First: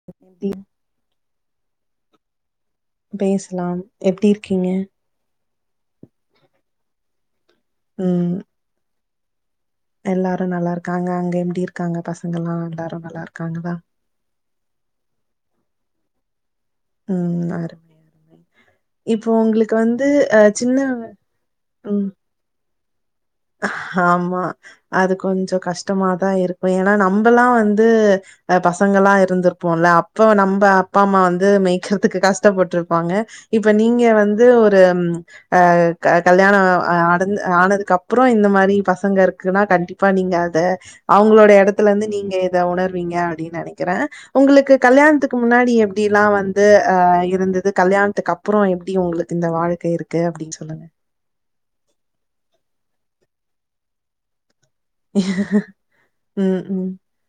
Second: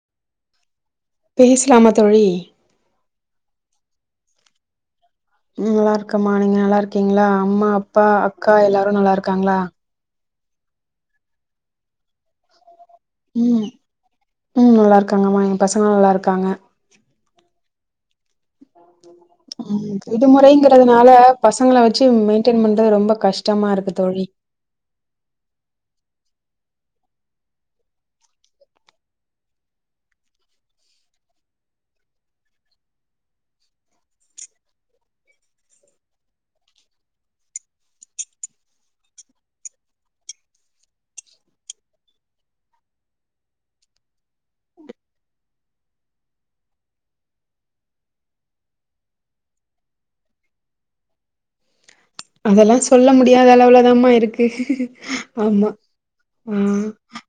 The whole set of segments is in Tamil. [unintelligible] பேசலாமா தோழி பேசலாம் எப்டியிருக்கீங்க ம் நல்லா இருக்கம்மா நீங்க நல்லா இருக்கீங்ளா அம்மா அப்பா அக்கா எல்லாரு நல்லா இருக்காங்ளா எல்லாரு நல்லா இருக்காங்க அங்க எப்டி இருக்காங்க பசங்கெல்லா எல்லாரு நல்லா ம் இருக்காங்ளா ம் நல்லாருக்காங்கம்மா எ பசங்கல்லா நல்லாருக்காங்க ம் அ ம் வந்து அ சின்ன விடுமுறைங்கிறதுனால பசங்கள வெச்சு ம். மெயின்டென் பண்றது ரொம்ப கஷ் ஆமா அது கொஞ்சோ கஷ்டமாதா இருக்கு ஏனா நம்பல்லா வந்து ஆ பசங்கள்ளா இருந்திருப்போல அப்ப நம்ம அப்பா அம்மா வந்து மேய்க்கறதுக்கு கஷ்டப்பட்ருப்பாங்க இப்ப நீங்க வந்து ஒரு ம் அ க கல்யாண அ ஆடந் ஆனதுக்கப் புறோ இந்த மாரி பசங்க இருக்குனா கண்டிப்பா நீங்க அத அவங்களோட எடத்துல இருந்து நீங்க இத உணர்வீங்க அப்டின் நெனைக்கிறே உங்குளுக்கு கல்யாண்த்துக்கு முன்னாடி எப்டிலா வந்து அ இருந்துது கல்யாணத்துக்கு அப் புறோ எப்டி உங்குளுக்கு இந்த வாழ்க்க இருக்கு அப்டின் சொல்லுங்க அதெல்லா சொல்ல முடியாத அளவுளதாமா இருக்கு ஆமா ஆ ம், ம்,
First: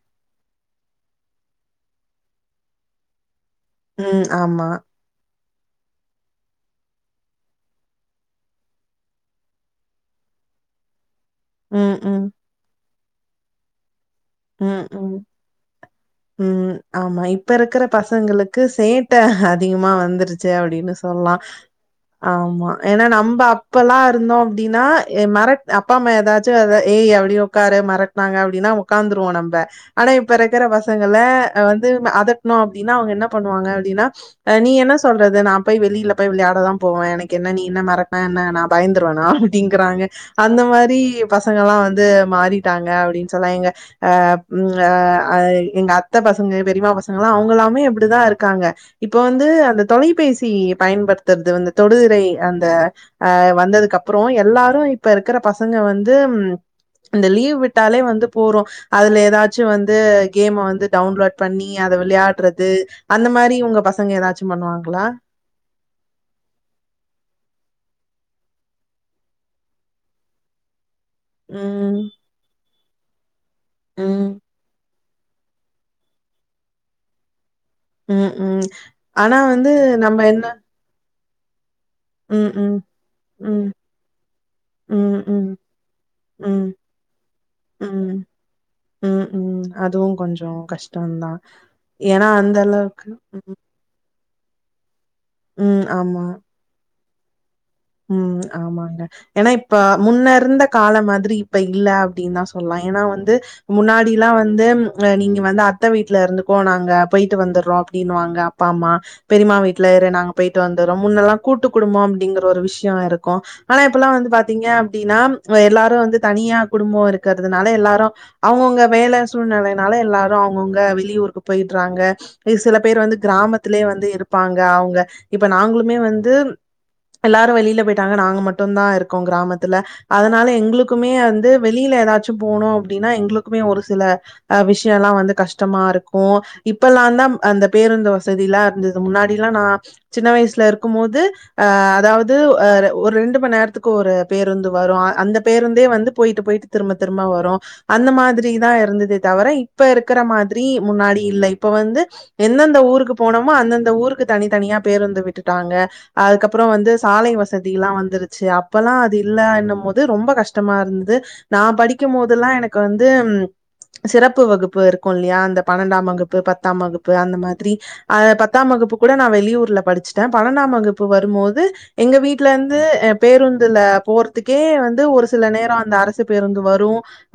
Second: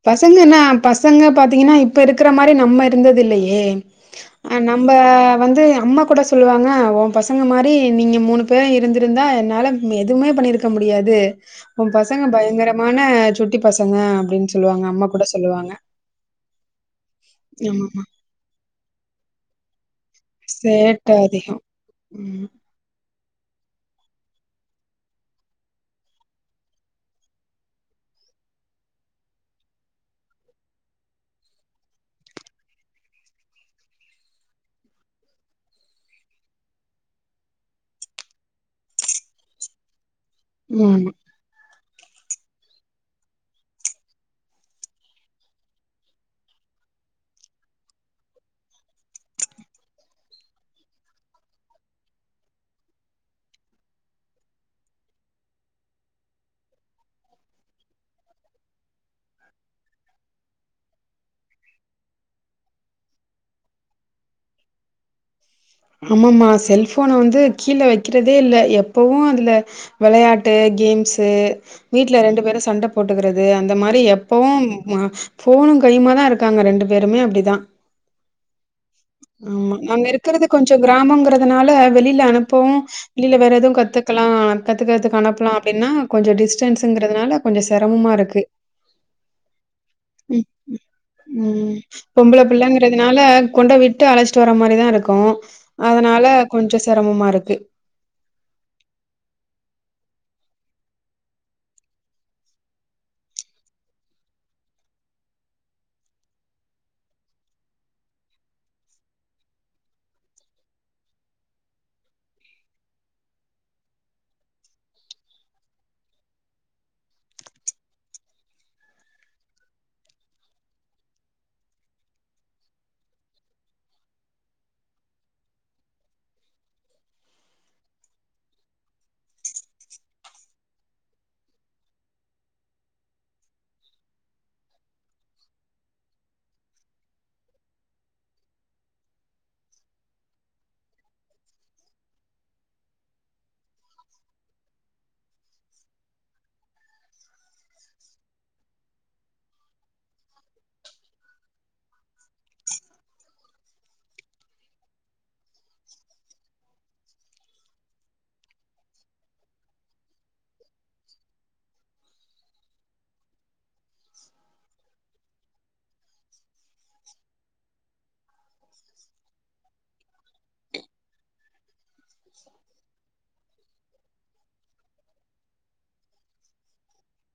பசங்கன்னா பசங்க பாத்தீங்கன்னா இப்போ இருக்கிற மாரி நம்ம இருந்தது இல்லையே ம். அ ஆமா. நம்ப வந்து அம்மா கூட சொல்லுவாங்க உ பசங்க மாரி நீங்க மூணு பேரு இருந்திருந்தா என்னால நீ எதும்மே பண்ணிருக்க முடியாது உ ம், பசங்க ம், பயங்கரமான சுட்டி பசங்க அப்டின் ம் ம் ம் ஆமா இப்ப இருக்கிற ஆமாமா. பசங்களுக் கு சேட்ட அதிகமா வந்துருச்சு அப்டினு சேட்டை சொல்லா அதிகம். ம். ஆமா ஏன்னா நம்ப அப்பல்லா இருந்தோ அப்டின்னா எ மெரட் அப்பா அம்மா ஏதாச்சு அத ஏய் அப்டி உக்காரு மரட் டினாங்க அப்டினா உக்காந்துருவோ நம்ப ஆனா இப்ப இருக்கிற பசங்கள்ள அ வந்து அதட்னோ அப்டின்னா அவங்க என்ன பண்ணுவாங்க அப்டின்னா அ நீ என்ன சொல்றது நா போய் வெளில போய் விளையாட தா போவே எனக்கு என்ன நீ என்ன மெரட்னா என்ன நா பயந்துருவானா அப்டிங்கறாங்க அந்த மாரி ஆமா. பசங்கல்லா வந்து மாறிட்டாங்க அப்டின்னு சொல்றாய்ங்க அ ம் அ அ எங்க அத்த பசங்க பெரிமா பசங்கல்லா அவுங்கலாமே இப்டிதா இருக்காங்க இப்போ வந்து அந்த தொலைபேசி பயன்படுத்துறது வந்து தொடுதிரை அந்த அ வந்ததுக்கு அப்புறோ எல்லாரு இப்ப இருக்கிற பசங்க வந்து ம் இந்த லீவ் விட்டாலே வந்து போறோ அதுல ஏதாச்சு வந்து கேம வந்து டவுன்லோட் பண்ணி அத விள்யாட்றது அந்த மாரி உங்க பசங்க ஏதாச்சும் பண்ணுவாங்களா அம்மம்மா செல்போன வந்து கீழ்ல வெக்கிறதே இல்ல எப்பவு அதுல வெளையாட்டு கேம்ஸ் து ம் வீட்டுல ரெண்டு பேரு சண்ட போட்டுக்கிறது அந்த மாரி ம் எப்பவு போஃனு கையுமா தா இருக்காங்க ரெண்டு பேருமே அப்டிதா ம் ம் ஆனா வந்து நம்ம என்ன கொஞ்சோ கிராம்ங்க அதனால வெளியில ம் அனுப்போ ம் வெளியில வேற ம் எதுவு கத்துக்கலா கத்துக்கதுக்கு ம் அனுப்பலா ம் அப்டின்னா கொஞ்சோ ம் டிஸ்டன்ஸங்கிறதுனால கொஞ்சோ செரமமா ம் இருக்கு ம் ம் அதுவு ம் கொஞ்சோ கஷ்டந்தா ம் ஏன்னா பொம்பளை அந்த அளவுக்கு பிள்ளைங்கிறதுனால ம் கொணடோ விட் டு அழைச்சிட்டு வர மாதிரிதா இருக்கு ம் அதனால ஆமா கொஞ்ச சிரமமா இருக்கு ம் ஆமாங்க ஏன்னா இப்ப முன்ன இருந்த கால மாதிரி இப்ப இல்ல அப்டின்னு தா சொல்லலா ஏன்னா வந்து முன்னாடி எல்லா வந்து அ நீங்க வந்து அத்தை வீட்டுல இருந்துக்கோக நாங்க போயிட்டு வந்துடுறோ அப்டின்னுவாங்க ப்பாமா பெரியமா வீட்டுல இரு நாங்க போயிட்டு வந்துறோ முன்னெல்லாம் கூட்டு குடும் போம் அப்டிங்கிற ஒரு விஷயோ இருக்கும ஆனா இப்ப எல்லா வந்து பாத்தீங்க அப்டின்னா எல்லாரு வந்து தனியா குடும்போ இருக்கிறதுனால எல்லாரு அவங்கவுங்க வேல சூழ்நிலைனால எல்லாரு அவங்கவுங்க வெளியூருக்கு போயிடுறாங்க ஒரு சில பேர் வந்து கிராமத்துலயே வந்து இருப்பாங்க அவங்க இப்ப நாங்களுமே வந்து எல்லாரு வெளியில போயிட்டாங்க நாங்க மட்டும்தா இருக்கோ கிராமத்துல அதனால எங்களுக்குமே வந்து வெளியில ஏதாச்சு போனு அப்டின்னா எங்களுக்குமே ஒரு சில அ விஷயோ எல்லா வந்து கஷ்டமா இருக்கு இப்பெல்லா தா அந்த பேருந்து வசதி எல்லா இருந்து து முன்னாடில்லா நா சின்ன வயசுல இருக்கும் போது அ அதாவ்து அ ர ஒரு ரெண்டு மண் நேரத்துக்கு ஒரு பேருந்து வரு அ அந்த பேருந்தே வந்து போயிட்டு போய்ட்டு திரும்ப திரும்ப வரு அந்த மாதிரிதா இருந்ததே தவர இப்ப இருக்குற மாதிரி முன்னாடி இல்ல இப்ப வந்து எந்தெந்த ஊருக்கு போனோமோ அந்தந்த ஊருக்கு தனித்தனியா பேருந்து விட்டுட்டாங்க அதுக்கப்பறோ வந்து சாலை வச சதிகல்லா வந்துருச்சு அப்பல்லா அது இல்ல என்னும் போது ரொம்ப கஷ்டமா இருந்தது நா படிக்குமோதெல்லா எனக்கு வந்து ம் சிறப்பு வகுப்பு இருக்கு இல்லையா அந்த பன்னெண்டாம் வகுப்பு பத்தாம் வகுப்பு அந்த மாதிரி அ பத்தாம் வகுப்பு கூட நா வெளியூர்ல படிச்சுட்டே பன்னெண்டாம் வகுப்பு வரும்போது எங்க வீட் ட்ல இருந்து அ பேருந்துல போறதுக்கே வந்து ஒரு சில நேரோ அந்த அரசு பேருந்து வரு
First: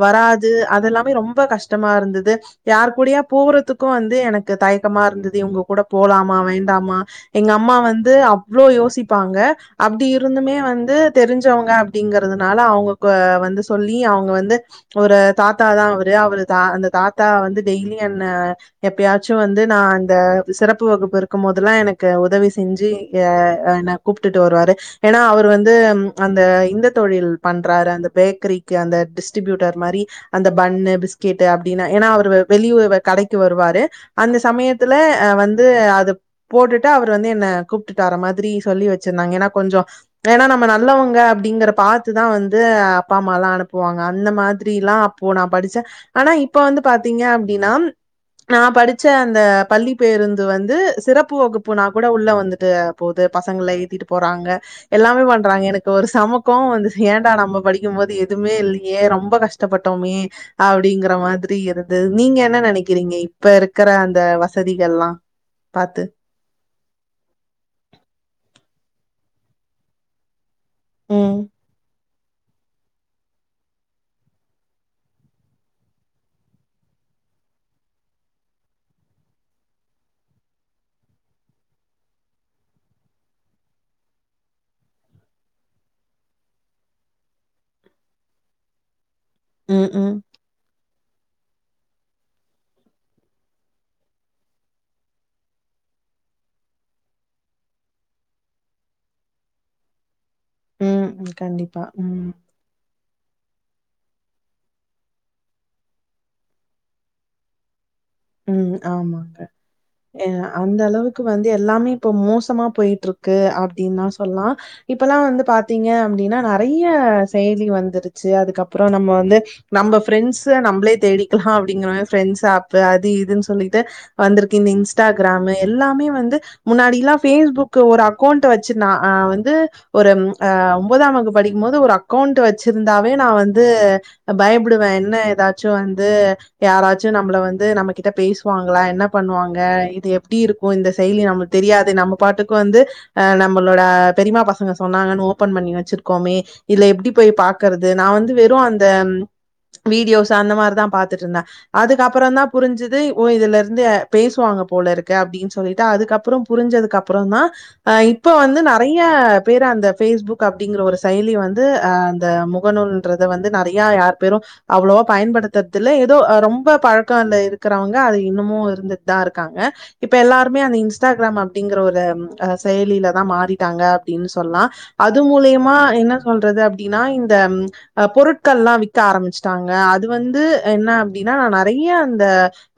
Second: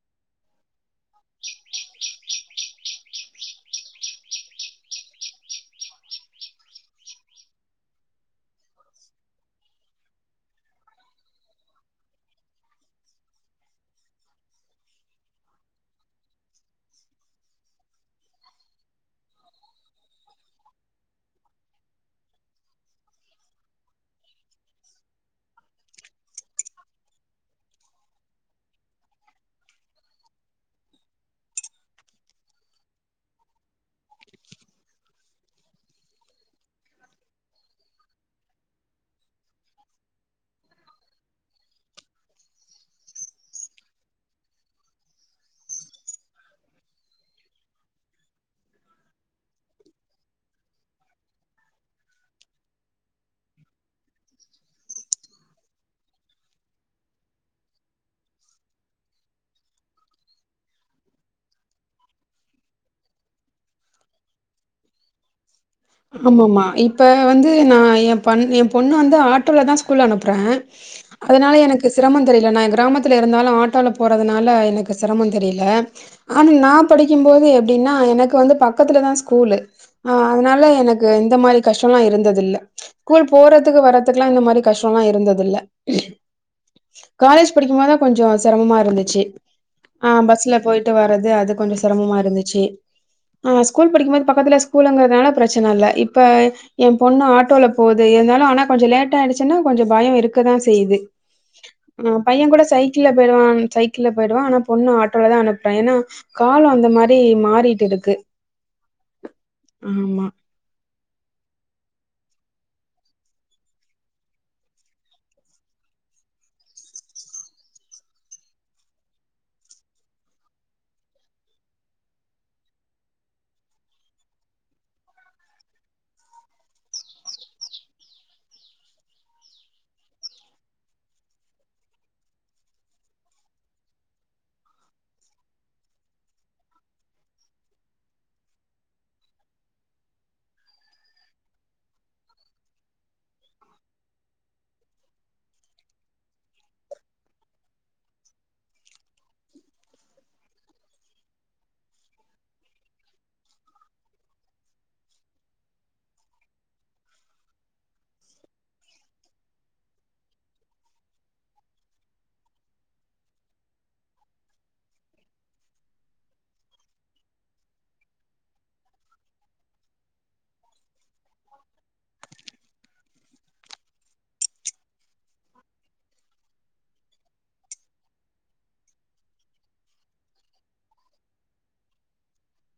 வராது அதெல்லாமே ரொம்ப கஷ்டமா இருந்துது யார் கூடாய போறத்துக்கு வந்து எனக்கு தயக்கமா இருந்தது இவங்க கூட போலாமா வேண்டாமா எங்க அம்மா வந்து அவ்ளோ யோசிப்பாங்க அப்டி இருந்துமே வந்து தெரிஞ்சவங்க அப்டிங்கறதுனால அவங்க கொ வந்து சொல்லி அவங்க வந்து ஒரு தாத்தாதா அவரு அவரு த அந்த தாத்தா வந்து டெய்லி என்ன எப்பயாச்சு வந்து நா அந்த சிறப்பு வகுப்பு இருக்கும் போதல்லா எனக்கு உதவி செஞ்சு ஏ என்ன கூப்ட்டுட்டு வருவாரு ஏனா அவர் வந்து அந்த இந்த தொழில் பண்றாரு அந்த பேக்கரிக்கு அந்த டிஸ்ட்ரிபியூட்டர் மாரி அந்த பண்ணு பிஸ்கெட்டு் அப்டின்னா ஏனா அவரு வ வெளியூ வ கடைக்கு வருவாரு அந்த சமயத்துல அ வந்து அது போட்டுட்டு அவர் வந்து என்ன கூப்ட்டுட்டு வர மாதிரி சொல்லி வச் சிருந்தாங்க ஏனா கொஞ்சொ ஏனா நம்ம நல்லவங்க அப்டிங்கற பாத்துதா வந்து அப்பா அம்மாலா அனுப்புவாங்க அந்த மாதிரில்லா அப் போ நா படிச்சே ஆனா இப்ப வந்து பாத்தீங்க அப்டின்னா நா படிச்ச அந்த பள்ளி பேருந்து வந்து சிறப்பு வகுப்புனா கூட உள்ளே வந்துட்டு போது பசங்கள ஏத்திட்டு போறாங்க எல்லாமே பண்றாங்க எனக்கு ஒரு செம கோவோ வந்துச் ஏன்டா நம்ம படிக்கும் போது எதுவுமே இல்லியே ரொம்ப கஷ் ட்ட பட்டோமே அப்டிங்கற மாதிரி இருந்து நீங்க என்ன நெனைக்கிறீங்க இப்ப இருக்கிற அந்த வசதிகள்ல்லா பாத்து ஆமாமா இப்போ வந்து நா எ பண் எ பொண்ணு வந்து ஆட்டோலதா ஸ்கூல் அனுப்புறே ம் அதனால எனக்கு சிரமோந் தெரில நா எ கிராமத்துல இருந்தாலு ஆட்டோல போறதுனால எனக்கு செரமோந் தெரில ஆன் நா படிக்கும் போது எப்டின்னா எனக்கு வந்து பக்கத்துலதா ஸ்கூலு ஆ அதுனால எனக்கு இந்த மாரி கஷ்டோலா இருந்ததில்ல ஸ்கூல் போறதுக்கு வர்றதுக்லா இந்த மாரி கஷ்டோலா இருந்ததில்ல காலேஜ் படிக்குமோதா கொஞ்சோ செரமமா இருந்துச்சு ம் அ ம் பஸ்ல போய் ட்டு வர்றது அது கொஞ்சோ செரமமா இருந்துச்சு அ ஸ்கூல் படிக்கும் போது பக்கத்துல ஸ்கூலுங்கறதுனால பிரச் சன ல்ல இப்ப எ பொண்ணு ஆட்டோல போது இருந்தாலு ஆனா கொஞ்சோ லேட் ஆயிடுச்சுன்னா கொஞ்சோ பயோ இரு க்கதா செய்து ம் ம், கண்டிப்பா அ ம் பைய கூட சைக் கிள்ல போயிருவா சைக்கிள்ல போயிடுவா ஆனா பொண்ணு ஆட்டோலதா அனுப்றே ஏனா காலோ அந்த மாரி மாறீட்டிருக்கு ம் ஆமாங்க எ அ அந்த அளவுக்கு வந்து எல்லாமே இப்ப மோசமா போயிட்ருக்கு அப்டின்தா சொல்லா இப்பல்லா வந்து பாத்தீங்க அப்டின்னா நெறைய செயலி வந்துருச்சு அதுக்கப்றோ நம்ம வந்து நம்ம ஃப்ரெண்ட்ஸு நம்ளே தேடிக்லா அப்டிங்கிறமா ஃப்ரெண்ட்ஸ் ஆப்பு அது இதுன் சொல்லீட்டு வந்துருக்கு இந்த இன்ஸ்டாகிராமு எல்லாமே வந்து முன்னாடில்லா ஃபேஸ்புக்கு ஒரு அக்கௌன்ட்ட வச்சு நா அ வந்து ஒரு அ ஒன்பதா வகுப் படிக்குமோது ஒரு அக்கோண்ட்டு வெச்சிருந்தாவே நா வந்து பயப்டுவ என்ன எதாச்சு வந்து யாராச்சு நம்ள வந்து நமக் கிட்ட பேஸ்வாங்ளா என்ன பண்ணுவாங்க இது எப்டி இருக்கோ இந்த செய்லி நம்ளுக் தெரியாது நம்ம பாட்டுக்கு வந்து அ நம்மளோட பெரிமா பசங்க சொன்னாங்கன் ஓப்பன் பண்ணி வச்சிருக்கோமே இத்ல எப்டி போய் பாக்கறது நா வந்து வெறு அந்த வீடியோஸ் அந்த மாரிதா பாத்துட்ருந்த அதுக்கப்பறோந்தா புரிஞ்சுது ஓ இதுலருந்து பேசுவாங்க போலருக்கு அப்டீன் சொல்ட்டு அதுக்கப்புறோ புரிஞ்சதுக் அப்புறோந்தா அ இப்ப வந்து நெறய பேரு அந்த ஃபேஸ்புக் அப்டிங்ற ஒரு செயலி வந்து அ அந்த முகநூல் ன்றத வந்து நெறய யார் பேரு அவ்ளோவா பயன்படுத்தர்தில்ல எதோ அ ரொம்ப பழ க்காண்ட இருக்கறவ்ங்க அது இன்னுமு இருந்துட்தாருக்காங்க இப்ப எல்லாருமே அந்த இன்ஸ்டாகிராம் அப்டிங்கற ஒரு அ செயலிலதா மாறிட்டாங்க அப்டின் சொல்லா அது மூலியமா என்ன சொல்றது அப்டின்னா இந்த அ பொருட்கள்ல்லா வி்க்க ஆரம்ச்ட்டாங்க அது வந்து என்ன அப்டினா நா நறய அந்த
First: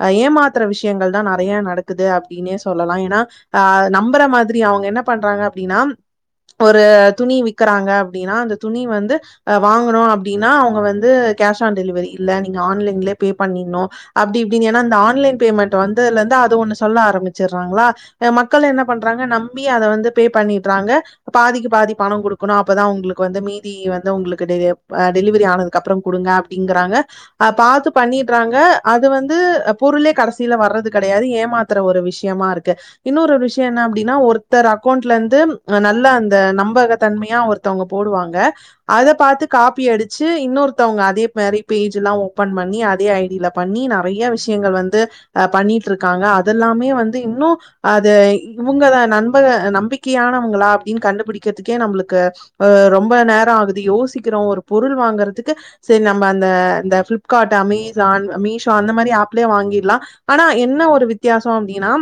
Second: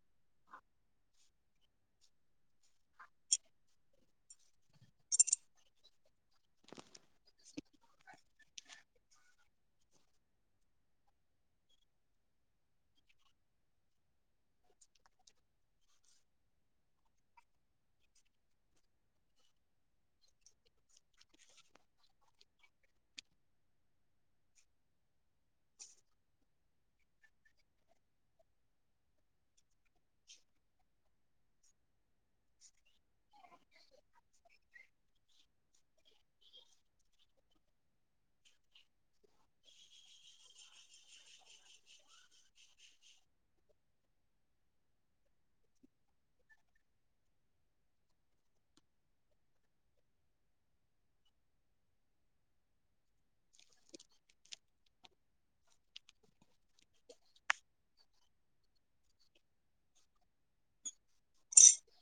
அ ஏமாத்துற விஷ்யங்கள்தா நறைய நடக்குது அப்டினே சொல்லலா எனா அ நம்பற மாதிரி அவுங்க என்ன பண்றாங்க அப்டினா ஒரு துணி விக்கறாங்க அப்டினா அந்த துணி வந்து வாங்கணு அப்டினா அவுங்க வந்து கேஷ் ஆன் டெலிவரி இல்ல நீங்க ஆன்லைன்லே பே பண்ணி னோ அப்டி இப்டினு ஏனா இந்த ஆன்லைன் பேமெண்ட் வந்தத்லந்து அது ஒண்ணு சொல்ல ஆரமிச்சிர்றாங்ளா அ மக்கள் என்ன பண்றாங்க நம்பி அத வந்து பே பண்ணிட்றாங்க பாதிக்கு பாதி பணோ குடுக்கணு அப்பதா உங்ளுக்கு வந்து மீதி வந்து உங்ளுக்கு டெ அ டெலிவரி ஆனதுக்கப்பறோ குடுங்க டிங்றாங்க அ பாத்து பண்ணி ட்றாங்க அது வந்து பொருளே கடசில வர்றது கடயாது ஏமாத்துற ஒரு விஷ்யமாருக்கு இன்னோர் ஒரு விஷ்யோ என்ன அப்டினா ஒருத்தர் அக்கோண்ட்லந்து நல்ல அந்த நம்பகத்தன்மயா ஒர் தவ்ங்க போடுவாங்க அத பாத்து காப்பி அடிச்சு இன்னோர்த்தவ்ங்க அதே மாரி பேஜில்லா ஓபன் பண்ணி அத் தே ஐடில பண்ணி நறைய விஷ்யங்கள் வந்து அ பண்ணிட்ருக்காங்க அதல்லாமே வந்து இன்னூ அது இவுங்கதா நண்ம்பக நம்பிக்கையானவங்களா அப்டின் கண்டுபுடிக்கர்துக்கே நம்ளுக்கு அ ரொம்ப நேரோ ஆகுது யோசிக்கறோ ஒரு பொருள் வாங்கர்துக்கு சேர் நம்ப அந்த அந்த ஃபிளிப்கார்ட்டு அமேஸ் சான் மீஷோ அந்த மாரி அப்லே வாங்கிர்லா ஆனா என்ன ஒரு வித்யாசோ அப்டினா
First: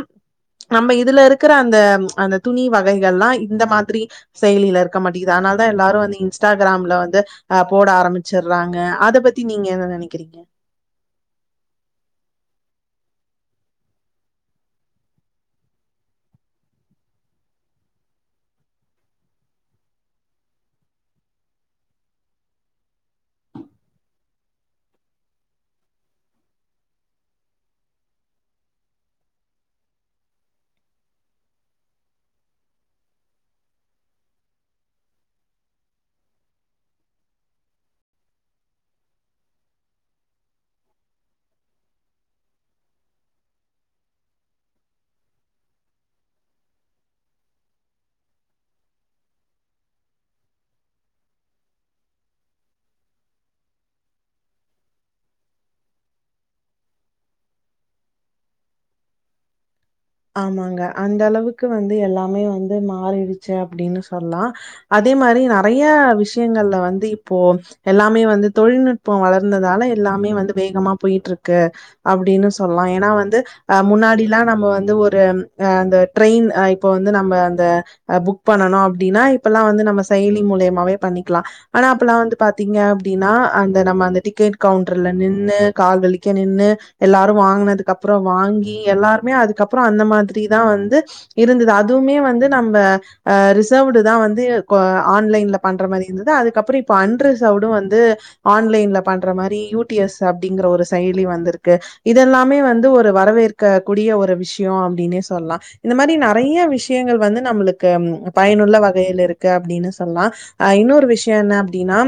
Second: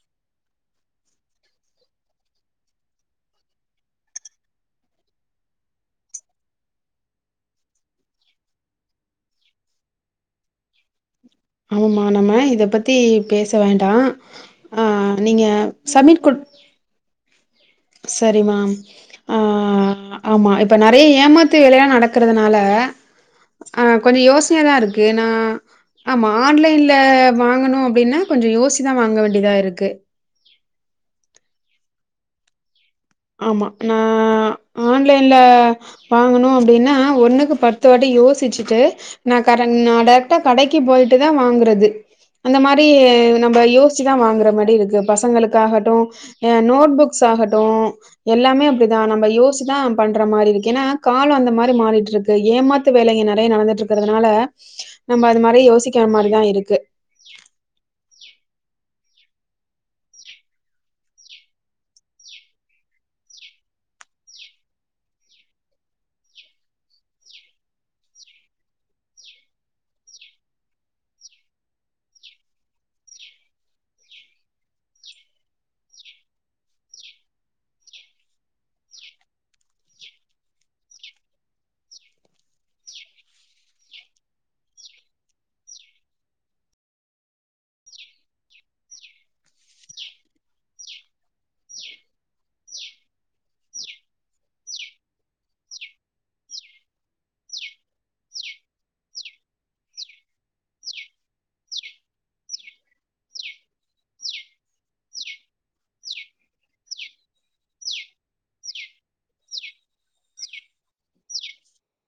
நம்ப இதுல இருக்குற அந்த அந்த துணி வகைகள்லா இந்த மாதுரி செயலில இருக்க மாட்டிங்குது அதனால தா எல்லாரு வந்து இன்ஸ்டாகிராம்ல வந்து அ போட ஆரம்பிச்சர்றாங்க அத பத்தி நீங்க என்ன நெனைக்கிறிங்க ஆமாமா நம்ம இத பத்தி பேச வேண்டா ஆ நீங்க சப்மிட் குட்த் செரி மேம் ஆ ஆமா இப்ப நெறய ஏமாத்து வேலையா நடக்குறதுனால ஆ கொஞ்சோ யோஸ்னயாதா இருக்கு எனா ஆமா ஆன்லைன்ல வாங்கணு அப்டினா கொஞ்சோ யோஸ்சிதா வாங்க வேண்டியதா இருக்கு ஆமா நா ஆன்லைன்ல வாங்கணு அப்டின்னா ஒண்ணுக்கு பத்து வாட்டி யோசிச்சிட்டு நா கரன் நா டேரைக்ட்டா கடைக்கு போயிட்டு தா வாங்குறது அந்த மாரி நம்ப யோஸ்சிதா வாங்குற மாரி இருக்கு பசங்களுக்காகட்டு அ நோட் புக்ஸ் ஆகட்டு எல்லாமே அப்டிதா நம்ப யோசிதா பண்ற மாரி இருக்கு ஏன்னா காலோ அந்த மாரி மாறிட்டு இருக்கு ஏமாத்து வேலைங்க நெறைய நடந்துட்டு இருக்கிறதுனால நம்ம அது மாரி யோசிக்கிற மாரிதா இருக்கு ஆமாங்க அந்த அளவுக்கு வந்து எல்லாமே வந்து மாறிடுச்சு அப்டின்னு சொல்லா அதே மாரி நறைய விஷயங்கள்ல வந்து இப்போ எல்லாமே வந்து தொழில்நுட்போ வளர்ந்ததால எல்லாமே வந்து வேகமா போயிட்டு இருக்கு அப்டின்னு சொல்ல ஏன்னா வந்து அ முன்னாடில்லா நம்ப வந் து ஒரு அ அந்த ட்ரெயின் அ இப்ப வந்து நம்ம அந்த அ புக் பண்ணணு அப்டின்னா இப்ப லா வந்து நம்ம செயலி முலியமாவே பண்ணிக்லா ஆனா அப்பல்லா வந்து பாத்தீங்க அப்டின்னா அந்த நம்ம அந்த டிக்கெட் கவுண்டர்ல நின்னு கல் வலிக்க நின்னு எல்லாரு வாங்குனதுக்கு அப்றோ வாங்கி எல்லாருமே அதுக்கப்றோ அந்த மாதிரி தா வந்து இருந்தது அதுவுமே வந்து நம்ப அ ரிசர்வ்டு தா வந்து கே ஆன்லைன்ல பண்ற மாரி இருந்தது அதுக்கப்றோ இப்ப அண் ரிசர்வ்டு வந்து ஆன்லைன்ல பண்ற மாரி யூ டி எஸ் அப்டிங்கற ஒரு செயலி வந்திருக்கு இதெல்லாமே வந்து ஒரு வரவேற்க கூடிய ஒரு விஷ்யோ அப்டின்னே சொல்லலா இந்த மாரி நெறைய விஷயங்கள் வந்து நம்ளுக்கு பயனுள்ள வகையில இருக்கு அப்டின்னு சொல்லா அ இன்னொரு விஷயோ என்ன அப்டின்னா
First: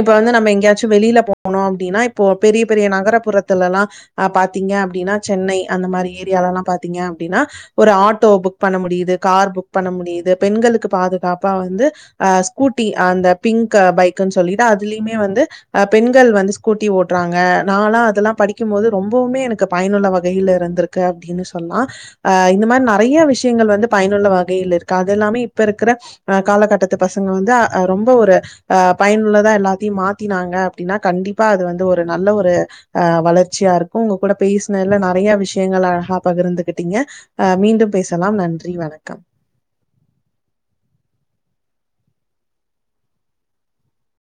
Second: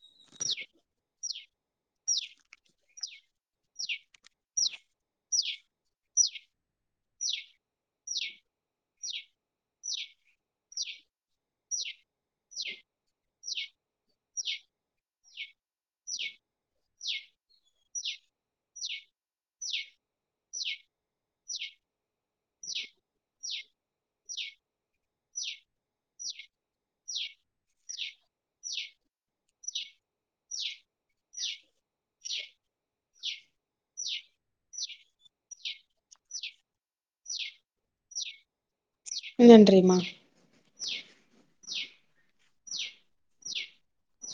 இப்ப வந்து நம்ம எங்கேயாச்சு வெளில போ ணு அப்டின்னா இப்போ பெரிய பெரிய நகரப்புறத்துலலா அ பாத்தீங்க அப்டின்னா சென்னை அந்த மாரி ஏரியாலலா பாத்தீங்க அப்டின்னா ஒரு ஆட்டோ புக் பண்ண முடியுது கார் புக் பண்ண முடியுது பெண்களுக்கு பாதுகாப்பா வந்து அ ஸ்கூட்டி அந்த பிங்க் பைக் சொல்லிட்டு அதுலயுமே வந்து அ பெண்கள் வந்து ஸ்கூட்டி ஓட்டுறாங்க நா லா அதெல்லா படிக்கு போது ரொம்பவுமே எனக்கு பயனுள்ள வகையில இருந்துருக் கு அப்டினு சொ சொல்லா அ இந்த மாரி நெறைய விஷயங்கள் வந்து பயனுள்ள வகையில் இருக்கு அது எல்லாமே இப்ப இருக்கிற அ காலகட்டத்து பசங்க வந்து ரொம்ப ஒரு அ பயனுள்ளதா எல்லாத்தையு மாத்தினாங்க அப்டின்னா கண்டிப்பா அது வந்து ஒரு நல்ல ஒரு அ வளர்ச்சியா இருக்கு உங்க கூட பேசுனதுல நறையா விஷயங்கள் அழகா பகிர்ந்துகிட்டிங்க அ மீண்டும் பேசலாம் நன்றி வணக்கம் நன்றிமா